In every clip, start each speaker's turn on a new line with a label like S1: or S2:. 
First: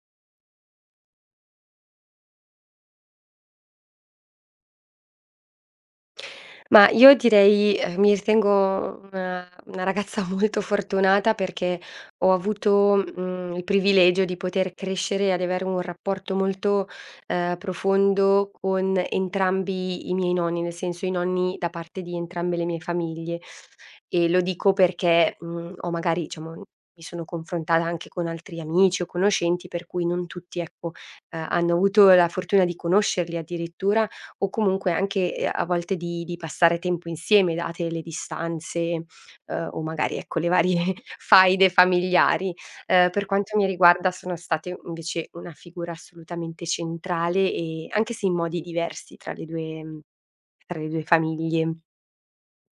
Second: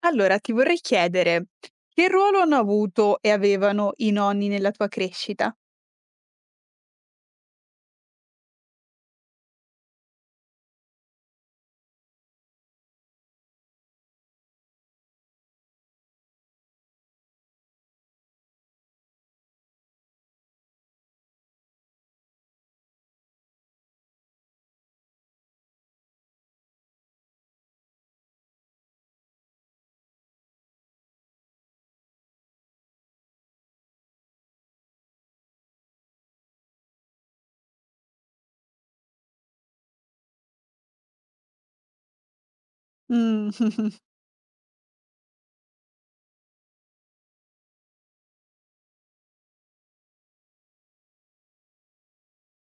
S1: Allora, ti vorrei chiedere, che ruolo hanno avuto e avevano i nonni nella tua crescita?
S2: Ma io direi Mi ritengo una ragazza molto fortunata perché ho avuto, il privilegio di poter crescere e ad avere un rapporto molto, profondo con entrambi i miei nonni, nel senso i nonni da parte di entrambe le mie famiglie. E lo dico perché, ho magari, diciamo, mi sono confrontata anche con altri amici o conoscenti, per cui non tutti, ecco, hanno avuto la fortuna di conoscerli addirittura o comunque anche, a volte di passare tempo insieme date le distanze, o magari, ecco, le varie faide familiari. Per
S1: Mh.
S2: quanto mi riguarda sono state invece una figura assolutamente centrale, e anche se in modi diversi tra le 2 famiglie.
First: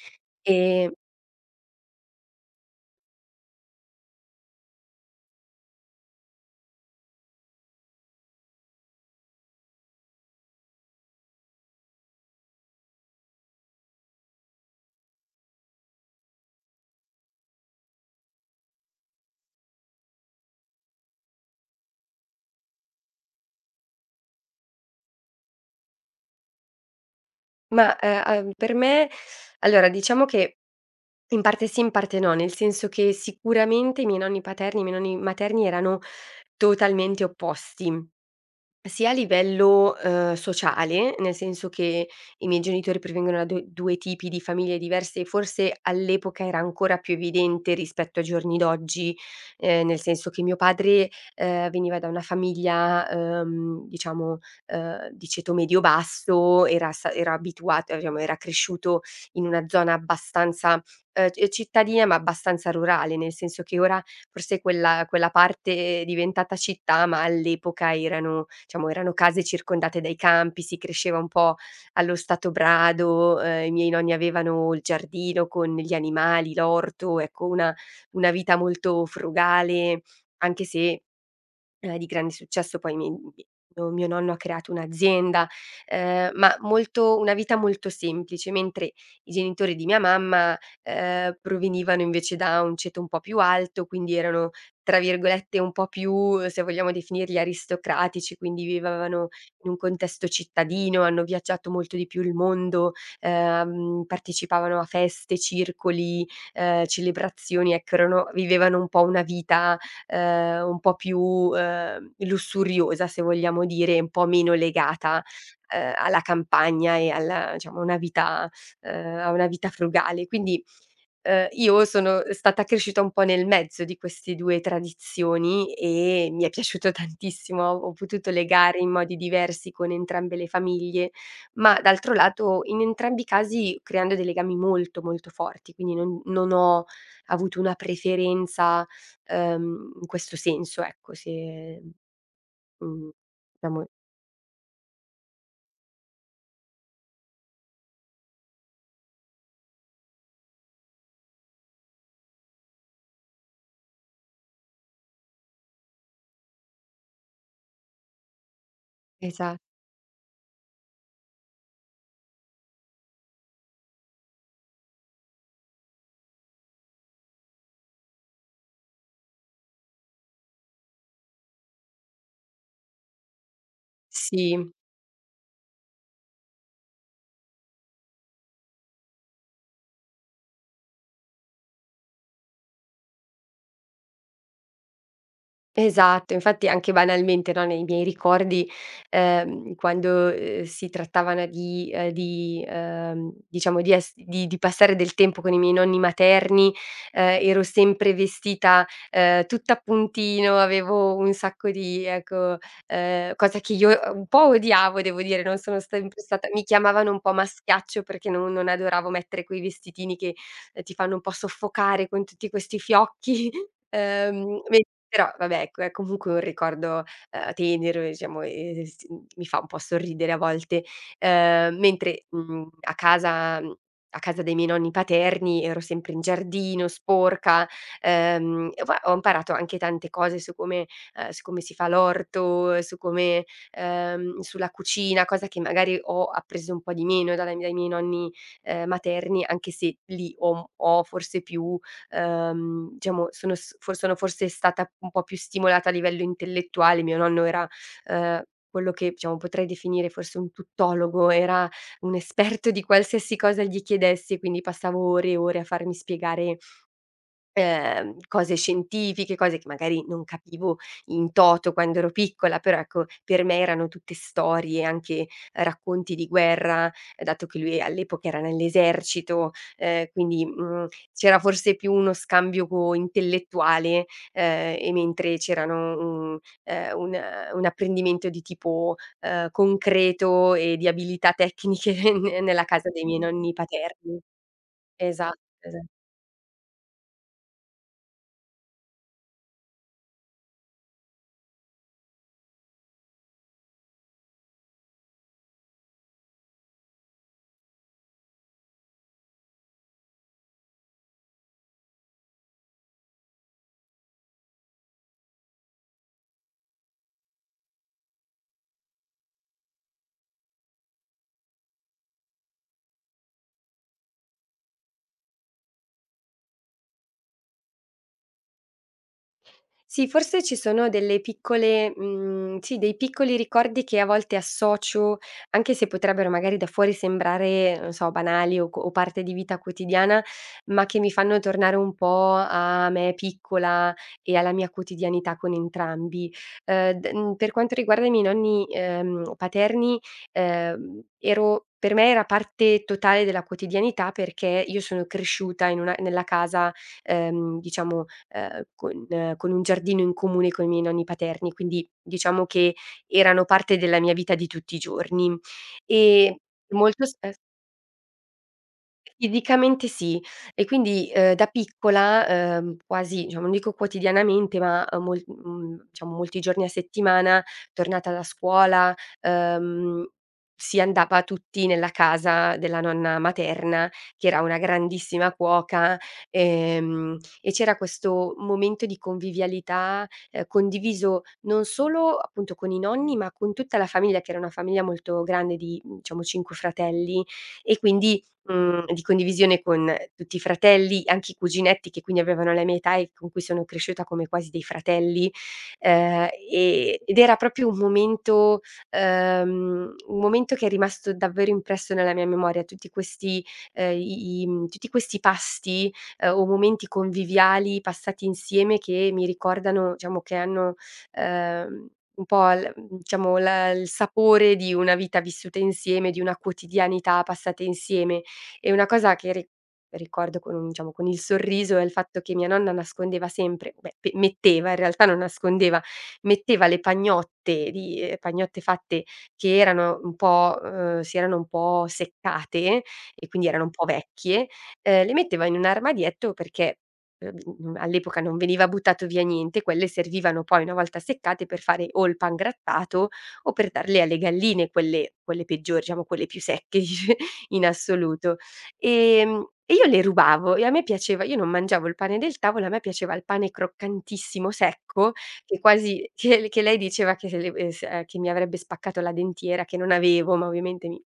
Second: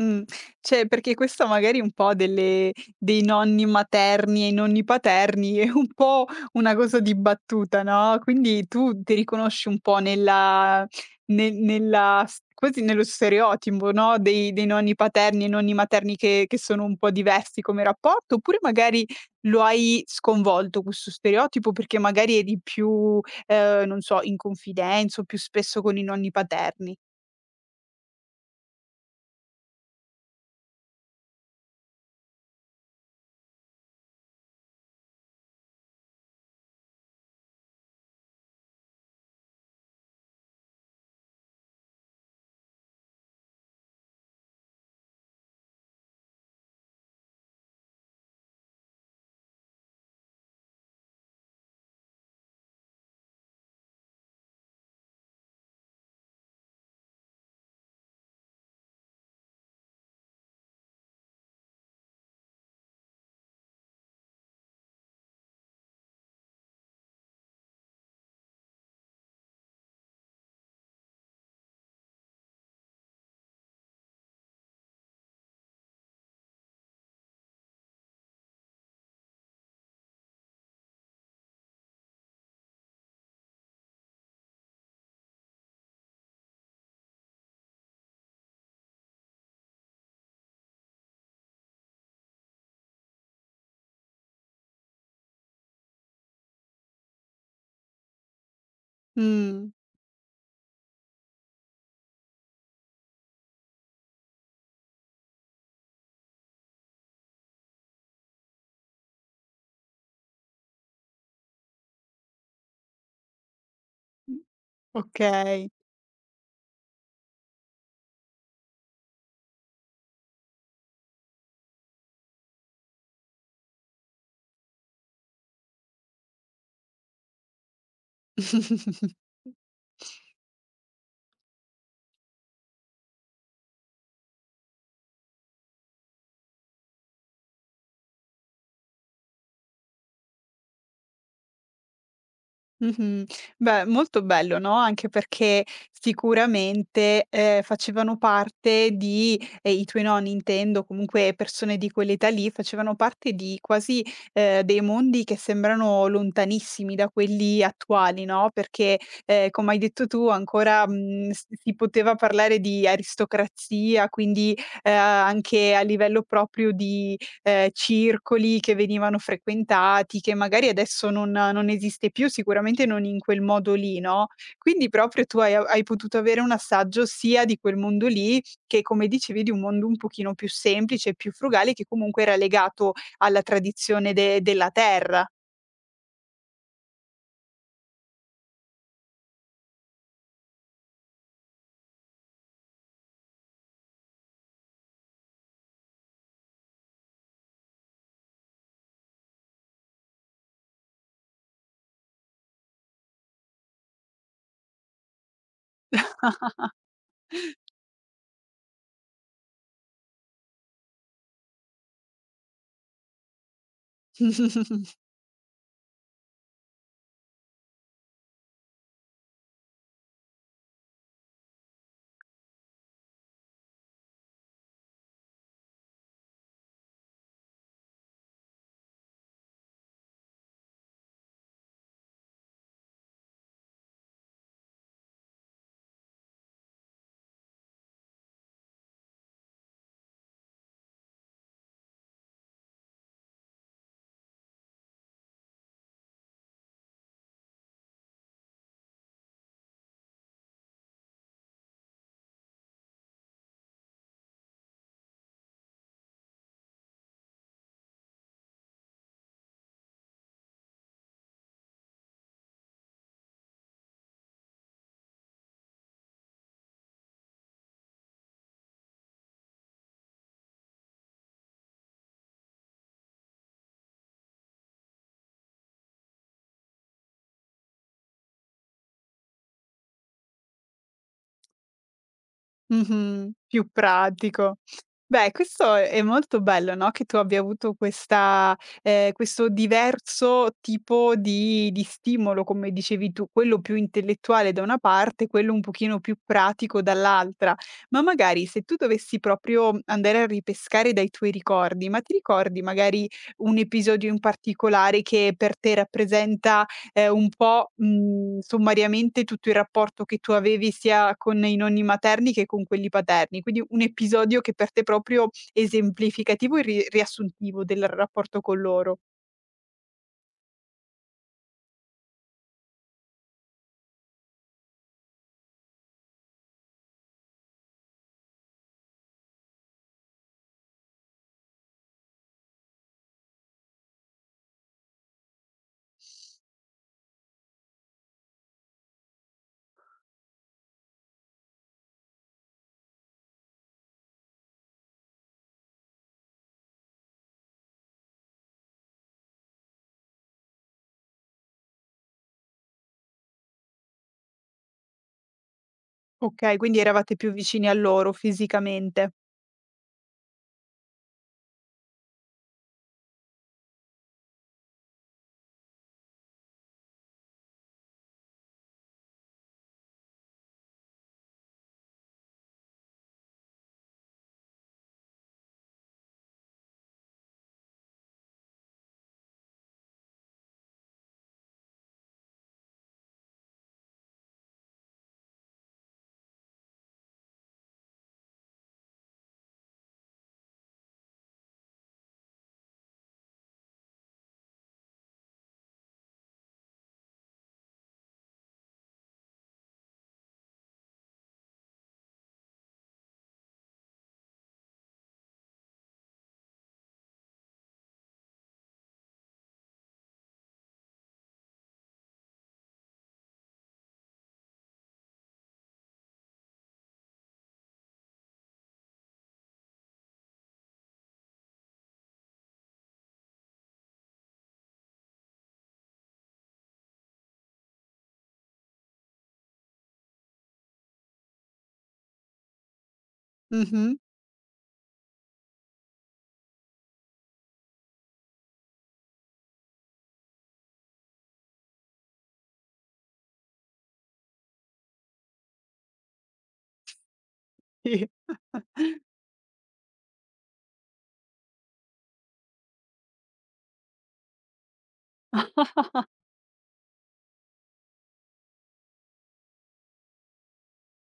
S1: Mh, cioè
S2: Ehm,
S1: perché questo magari un po' delle dei nonni materni e i nonni paterni è un po' una cosa di battuta, no, quindi tu ti riconosci un po' nella ne nella s quasi nello stereotipo, no, dei nonni paterni e nonni materni che sono un po' diversi come rapporto, oppure magari lo hai sconvolto questo stereotipo perché magari eri più, non so, in confidenza o più spesso con i nonni paterni?
S2: per me, allora, diciamo che in parte sì, in parte no, nel senso che sicuramente i miei nonni paterni e i miei nonni materni erano totalmente opposti. Sia a livello, sociale, nel senso che i miei genitori provengono da du 2 tipi di famiglie diverse, e forse all'epoca era ancora più evidente rispetto ai giorni d'oggi. Nel senso che mio padre, veniva da una famiglia, diciamo, di ceto medio-basso, era abituato, diciamo, era cresciuto in una zona abbastanza, c cittadina ma abbastanza rurale, nel senso che ora, forse, quella parte è diventata città, ma all'epoca erano, diciamo, erano case circondate dai campi, si cresceva un po' allo stato brado. I miei nonni avevano il giardino con gli animali, l'orto, ecco, una vita molto frugale, anche se, di grande successo. Poi mi mi mio mio nonno ha creato un'azienda, ma molto, una vita molto semplice. Mentre i genitori di mia mamma, provenivano invece da un ceto un po' più alto, quindi erano, tra virgolette, un po' più, se vogliamo definirli, aristocratici. Quindi vivevano in
S1: Mh,
S2: un contesto cittadino, hanno viaggiato molto di più il mondo, partecipavano a feste, circoli, celebrazioni. Ecco, erano vivevano un po' una vita, un po' più, lussuriosa, se vogliamo dire, un po'
S1: mh,
S2: meno legata,
S1: okay.
S2: alla campagna e alla diciamo a una vita, a una vita frugale. Io sono stata cresciuta un po' nel mezzo di questi 2 tradizioni e mi è piaciuto tantissimo. Ho potuto legare in modi diversi con entrambe le famiglie, ma d'altro lato in entrambi i casi creando dei legami molto, molto forti, quindi non ho avuto una preferenza, in questo senso, ecco. se mhmm,
S1: Mh-mh. Beh,
S2: diciamo
S1: molto bello, no, anche perché sicuramente, facevano parte di i tuoi nonni intendo, comunque persone di quell'età lì, facevano parte di quasi, dei mondi che sembrano lontanissimi da quelli attuali, no, perché,
S2: esa
S1: come hai detto tu ancora, mhmm, s si poteva parlare di aristocrazia, quindi, anche a livello proprio di circoli che venivano frequentati, che magari adesso non esiste più, sicuramente non in quel modo lì, no,
S2: Sì.
S1: quindi proprio tu hai potuto avere un assaggio sia di quel mondo lì, che come dicevi di un mondo un pochino più semplice e più frugale, che comunque era legato alla tradizione de della terra.
S2: Esatto, infatti anche banalmente, no, nei miei ricordi, quando, si trattavano di, diciamo, di ess di passare del tempo con i miei nonni materni, ero sempre vestita, tutta a puntino, avevo un sacco di, ecco, cosa che io, un po' odiavo, devo dire. Non sono sempre stata, mi chiamavano un po' maschiaccio perché non adoravo mettere quei vestitini che, ti fanno un po' soffocare con tutti questi fiocchi. Vedi, però vabbè, ecco, è comunque un ricordo, tenero, diciamo, e mi fa un po' sorridere a volte. A casa, a casa dei miei nonni paterni, ero sempre in giardino, sporca, e poi ho imparato anche tante cose su come, su come si fa l'orto, su come, sulla cucina. Cosa che magari ho appreso un po' di meno dalla dai miei nonni, materni, anche se lì ho, forse più, diciamo, sono, s for sono forse stata un po' più stimolata a livello intellettuale. Mio nonno era, ehm, quello che, diciamo, potrei definire forse un tuttologo, era un esperto di qualsiasi cosa gli chiedessi, e quindi passavo ore e ore a farmi spiegare, cose scientifiche, cose che magari non capivo in toto quando ero piccola, però ecco, per me erano tutte storie, anche racconti di guerra, dato che lui all'epoca era nell'esercito. ehm, quindi, mhmm, C'era forse più uno scambio co intellettuale, e mentre c'erano, mhmm, un, un apprendimento di tipo, concreto e di abilità tecniche ne nella casa dei miei
S1: Mh-mh.
S2: nonni
S1: Più
S2: paterni.
S1: pratico. Beh,
S2: Esatto,
S1: questo
S2: esa
S1: è molto bello, no, che tu abbia avuto questa questo diverso tipo di stimolo, come dicevi tu, quello più intellettuale da una parte, quello un pochino più pratico dall'altra. Ma magari se tu dovessi proprio andare a ripescare dai tuoi ricordi, ma ti ricordi magari un episodio in particolare che per te rappresenta è un po', mhmm, sommariamente tutto il rapporto che tu avevi sia con i nonni materni che con quelli paterni. Quindi un episodio che per te è proprio esemplificativo e ri riassuntivo del rapporto con loro.
S2: sì, forse ci sono delle piccole, sì, dei piccoli ricordi che a volte associo, anche se potrebbero magari da fuori sembrare, non so, banali o co o parte di vita quotidiana, ma che mi fanno tornare un po' a me piccola e alla mia quotidianità con entrambi. Per quanto riguarda i miei nonni, paterni, ero per me era parte totale della quotidianità perché io sono cresciuta in una nella casa, diciamo, con, con un giardino in comune con i miei nonni paterni, quindi, diciamo che erano parte della mia vita di tutti i giorni. E
S1: Okay, quindi
S2: molto
S1: eravate
S2: sp
S1: più vicini a loro fisicamente.
S2: Tipicamente sì. E quindi, da piccola, quasi, diciamo, non dico quotidianamente, ma, diciamo, molti giorni a settimana, tornata da scuola, ehm, si andava tutti nella casa della nonna materna, che era una grandissima cuoca, e c'era questo momento di convivialità, condiviso non solo, appunto, con i nonni, ma con tutta la famiglia, che era una famiglia molto grande di, diciamo, 5 fratelli, e quindi, di condivisione con tutti i fratelli, anche i cuginetti, che quindi avevano la mia età e con cui sono cresciuta come quasi dei fratelli. E ed Era proprio un momento, un momento che è rimasto davvero impresso nella mia memoria. Tutti questi, tutti questi pasti, o momenti conviviali passati insieme, che mi ricordano, diciamo, che hanno, ehm, un po', diciamo, la il sapore di una vita vissuta insieme, di una quotidianità passata insieme. E una cosa che ri ricordo con diciamo, con il sorriso, è il fatto che mia nonna nascondeva sempre, beh, pe metteva, in realtà non nascondeva, metteva le pagnotte di, pagnotte fatte che erano un po', si erano un po' seccate e quindi erano un po'
S1: Mh-mh.
S2: vecchie, le metteva in un armadietto perché, all'epoca non veniva buttato via niente, quelle servivano poi una volta seccate per fare o il pangrattato o per darle alle galline, quelle peggiori, diciamo, quelle più secche in
S1: Sì.
S2: assoluto. E io le rubavo, e a me piaceva, io non mangiavo il pane del tavolo, a me piaceva il pane croccantissimo, secco, che quasi che lei diceva che se le s che mi avrebbe spaccato la dentiera, che non avevo, ma ovviamente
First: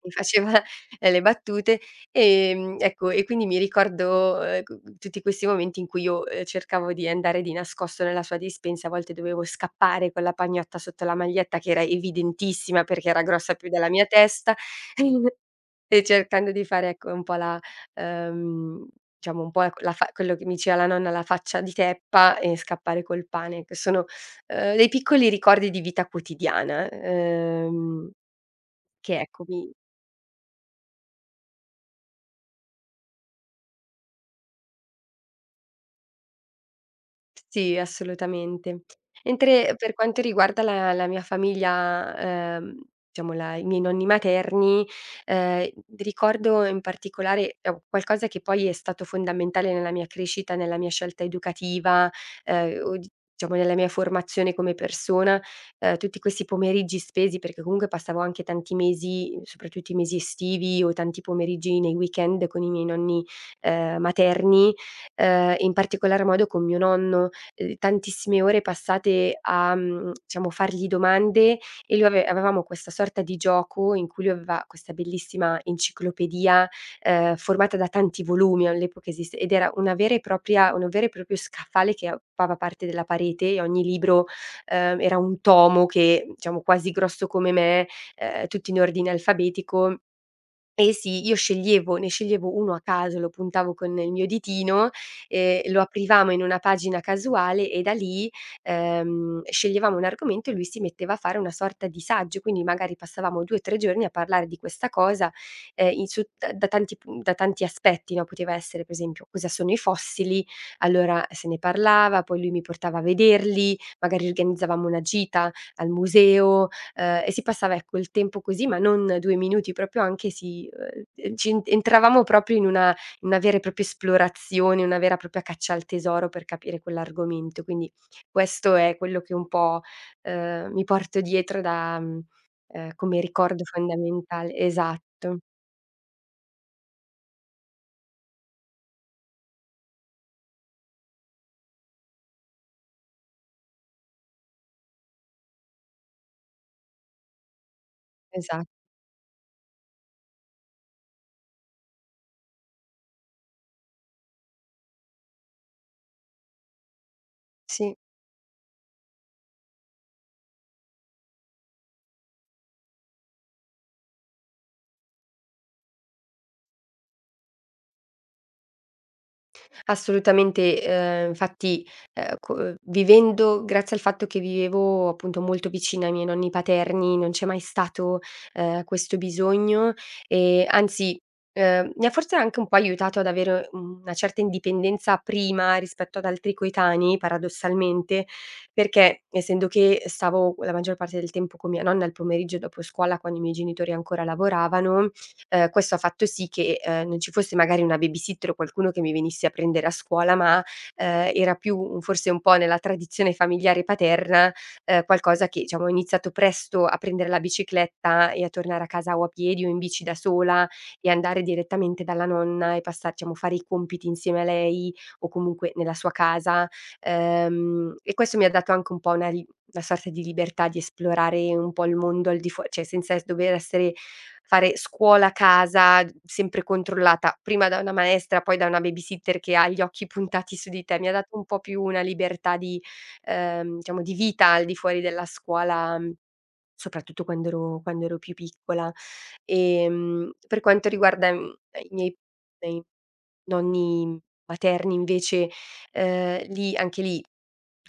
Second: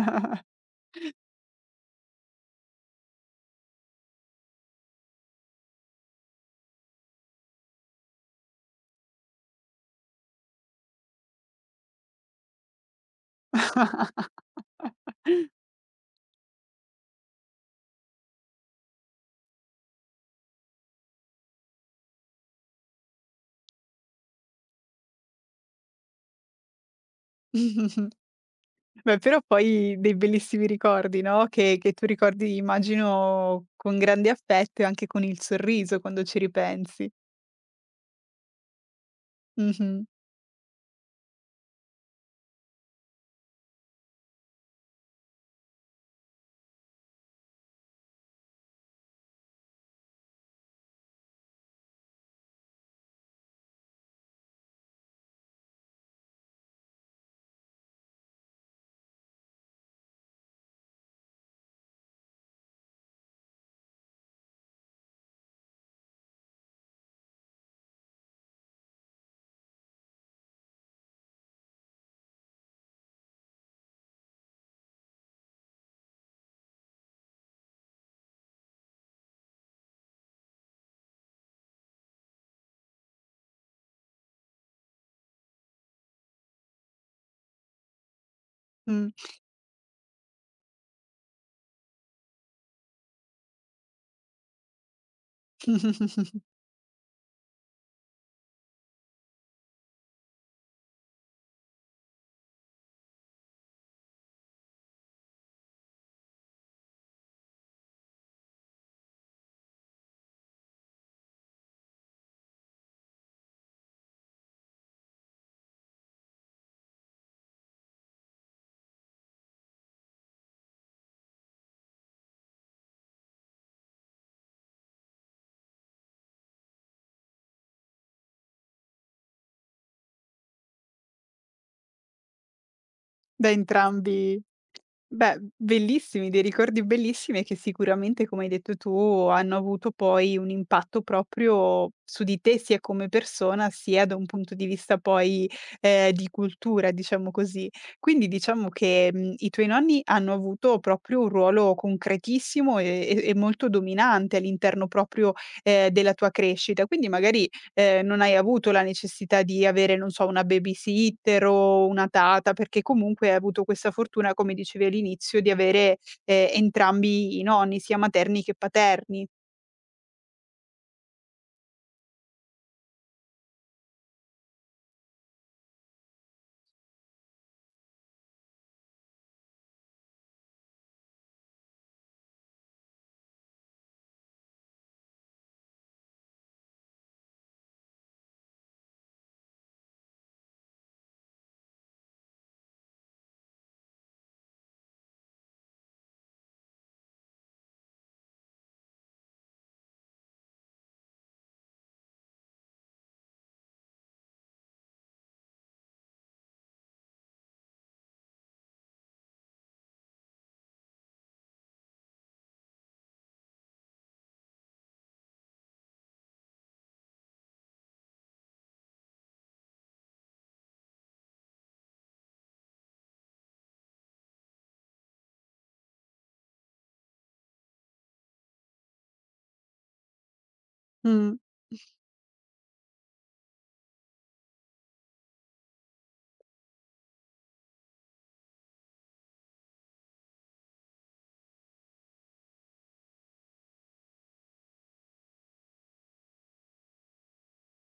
S2: mi faceva, le battute. Ecco, e quindi mi ricordo, q tutti questi momenti in cui io, cercavo di andare di nascosto nella sua dispensa, a volte dovevo scappare con la pagnotta sotto la maglietta, che era evidentissima perché era grossa più della mia testa. E cercando di fare, ecco, un po' la, ehm, diciamo, un po', ecco, la fa quello che mi diceva la nonna, la faccia di teppa, e scappare col pane. Che sono, dei piccoli ricordi di vita quotidiana,
S1: Beh,
S2: che
S1: però
S2: ecco mi
S1: poi dei bellissimi ricordi, no, che tu ricordi immagino con grande affetto e anche con il sorriso quando ci ripensi.
S2: sì, assolutamente. Mentre per
S1: Mh-mh.
S2: quanto riguarda la la mia famiglia, diciamo la i miei nonni materni, ehm, ricordo in particolare, qualcosa che poi è stato fondamentale nella mia crescita, nella mia scelta educativa, o di diciamo, nella mia formazione come persona. Tutti questi pomeriggi spesi, perché comunque passavo anche tanti mesi, soprattutto i mesi estivi, o tanti pomeriggi nei weekend con i miei nonni, materni, in particolar modo con mio nonno. Tantissime ore passate a, diciamo, fargli domande. E lui ave avevamo questa sorta di gioco in cui lui aveva questa bellissima enciclopedia, formata da tanti volumi. All'epoca esiste, ed era una vera e propria un vero e proprio scaffale che occupava parte della parete, e ogni libro, era un tomo che, diciamo, quasi grosso come me, tutto in ordine
S1: Mh.
S2: alfabetico. Eh sì, io sceglievo, ne sceglievo 1 a caso, lo puntavo con il mio ditino, lo aprivamo in una pagina casuale, e da lì, sceglievamo un argomento, e lui si metteva a fare una sorta di saggio. Quindi magari passavamo 2, 3 giorni a parlare di questa cosa, in su da da tanti, pu da tanti aspetti, no. Poteva essere, per esempio, cosa sono i fossili, allora se ne parlava, poi lui mi portava a vederli, magari organizzavamo una gita al museo. E si passava, ecco, il tempo così, ma non 2 minuti, proprio anche si, ci en entravamo proprio in una, vera e propria esplorazione, una vera e propria caccia al tesoro per capire quell'argomento. Quindi questo è quello che un po', mi porto dietro da, come
S1: Da
S2: ricordo
S1: entrambi.
S2: fondamentale. Esatto,
S1: Beh, bellissimi, dei ricordi bellissimi e che sicuramente, come hai detto tu, hanno avuto poi un impatto proprio su di te, sia come persona, sia da un punto di vista poi, di cultura, diciamo così. Quindi
S2: esa
S1: diciamo che, mhmm, i tuoi nonni hanno avuto proprio un ruolo concretissimo e molto dominante all'interno proprio, della tua crescita. Quindi magari
S2: sì.
S1: non hai avuto la necessità di avere, non so, una babysitter o una tata, perché comunque hai avuto questa fortuna, come dicevi all'inizio, di avere, entrambi i nonni, sia materni che paterni.
S2: Assolutamente, infatti, co vivendo, grazie al fatto che vivevo, appunto, molto vicina ai miei nonni paterni, non c'è mai stato, questo bisogno. E anzi, mi ha forse anche un po' aiutato ad avere una certa indipendenza prima rispetto ad altri coetanei, paradossalmente, perché essendo che stavo la maggior parte del tempo con mia nonna il pomeriggio dopo scuola, quando i miei genitori ancora lavoravano, questo ha fatto sì che, non ci fosse magari una babysitter o qualcuno che mi venisse a prendere a scuola, ma, era più un, forse un po' nella tradizione familiare paterna, qualcosa che, diciamo, ho iniziato presto a prendere la bicicletta e a tornare a casa o a piedi o in bici da sola, e andare direttamente dalla nonna e passar diciamo, fare i compiti insieme a lei o comunque nella sua casa. E questo mi ha dato anche un po' una, sorta di libertà di esplorare un po' il mondo al di fuo cioè, senza es dover essere, fare scuola, a casa, d sempre controllata prima da una maestra, poi da una babysitter che ha gli occhi puntati su di te. Mi ha dato
S1: Mh,
S2: un po' più una libertà di, diciamo, di vita al di fuori della scuola. Mhmm, Soprattutto quando ero, più piccola. Per quanto riguarda, i miei, miei nonni paterni invece, lì, anche lì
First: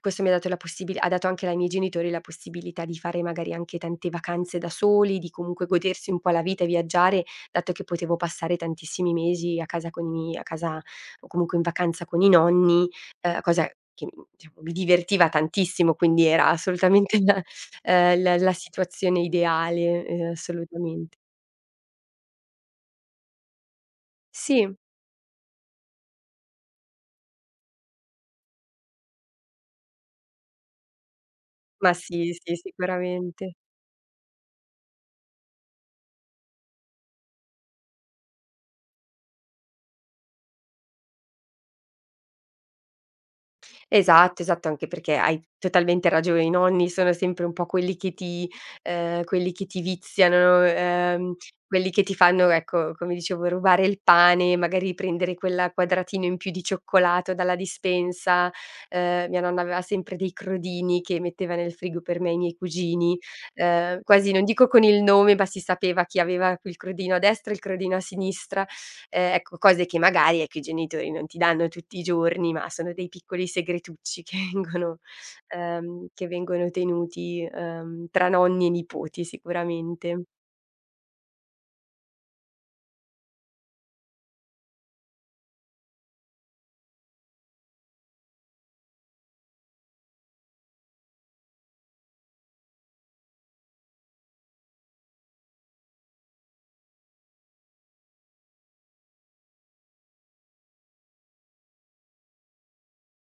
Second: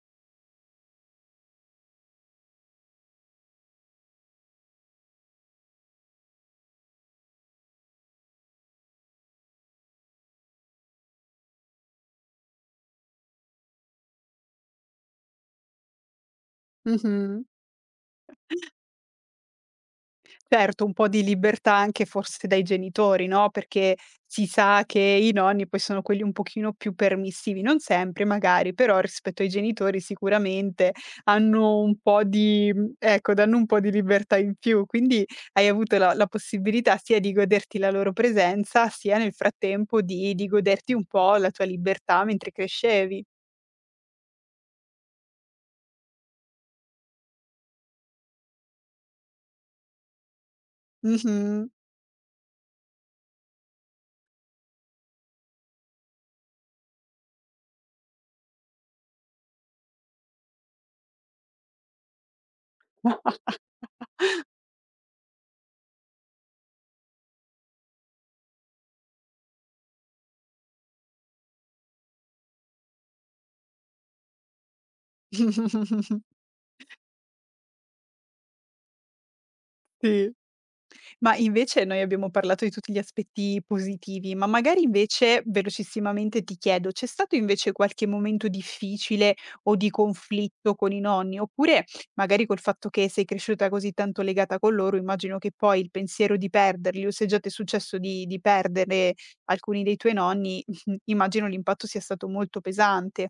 S2: questo mi ha dato la possibil ha dato anche ai miei genitori la possibilità di fare magari anche tante vacanze da soli, di comunque godersi un po' la vita e viaggiare, dato che potevo passare tantissimi mesi a casa con i, a casa o comunque in vacanza con i nonni. Cosa che, diciamo, mi divertiva tantissimo, quindi era assolutamente una,
S1: mh-mh.
S2: La, la situazione ideale,
S1: Certo, un po'
S2: assolutamente.
S1: di libertà anche forse dai genitori, no, perché si
S2: Sì,
S1: sa che i nonni poi sono quelli un pochino più permissivi, non sempre magari, però rispetto ai genitori sicuramente hanno un po'
S2: sì,
S1: di mhmm, ecco,
S2: sicuramente.
S1: danno un po' di libertà in più. Quindi hai avuto la possibilità sia di goderti la loro presenza, sia nel frattempo di goderti un po' la tua libertà mentre crescevi.
S2: Esatto, esatto, anche perché hai totalmente ragione, i nonni sono sempre un po' quelli che ti, quelli che ti viziano,
S1: Mh-mh.
S2: quelli che ti fanno, ecco, come dicevo, rubare il pane, magari prendere quel quadratino in più di cioccolato dalla dispensa. Mia nonna aveva sempre dei crodini che metteva nel frigo per me e i miei cugini, quasi non dico con il nome, ma si sapeva chi aveva il crodino a destra e il crodino a sinistra. Ecco, cose che magari, ecco, i genitori non ti danno tutti i giorni, ma sono dei piccoli segretucci che vengono, che vengono tenuti, tra nonni e nipoti sicuramente.
S1: Sì. Ma invece noi abbiamo parlato di tutti gli aspetti positivi, ma magari invece velocissimamente ti chiedo, c'è stato invece qualche momento difficile o di conflitto con i nonni? Oppure magari col fatto che sei cresciuta così tanto legata con loro, immagino che poi il pensiero di perderli, o se già ti è successo di perdere alcuni dei tuoi nonni, immagino l'impatto sia stato molto pesante.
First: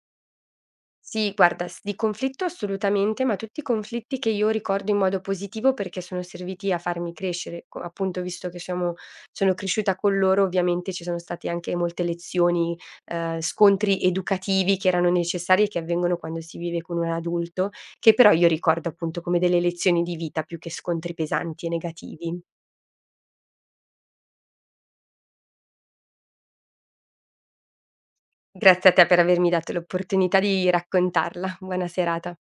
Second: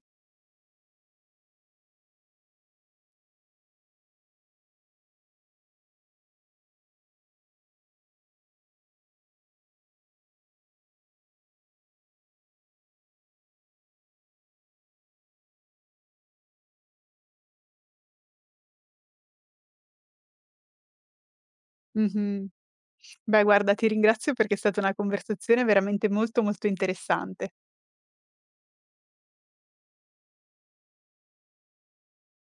S2: Sì, guarda, s di conflitto, assolutamente, ma tutti i conflitti che io ricordo in modo positivo perché sono serviti a farmi crescere. Co Appunto, visto che siamo sono cresciuta con loro, ovviamente ci sono state anche molte lezioni, scontri educativi che erano necessari e che avvengono quando si vive con un adulto, che però io ricordo, appunto, come delle lezioni di vita più che scontri pesanti e negativi.
S1: Mhm. Beh, guarda, ti ringrazio perché è stata una conversazione veramente molto molto interessante.
S2: Grazie a te per avermi dato l'opportunità di raccontarla. Buona serata.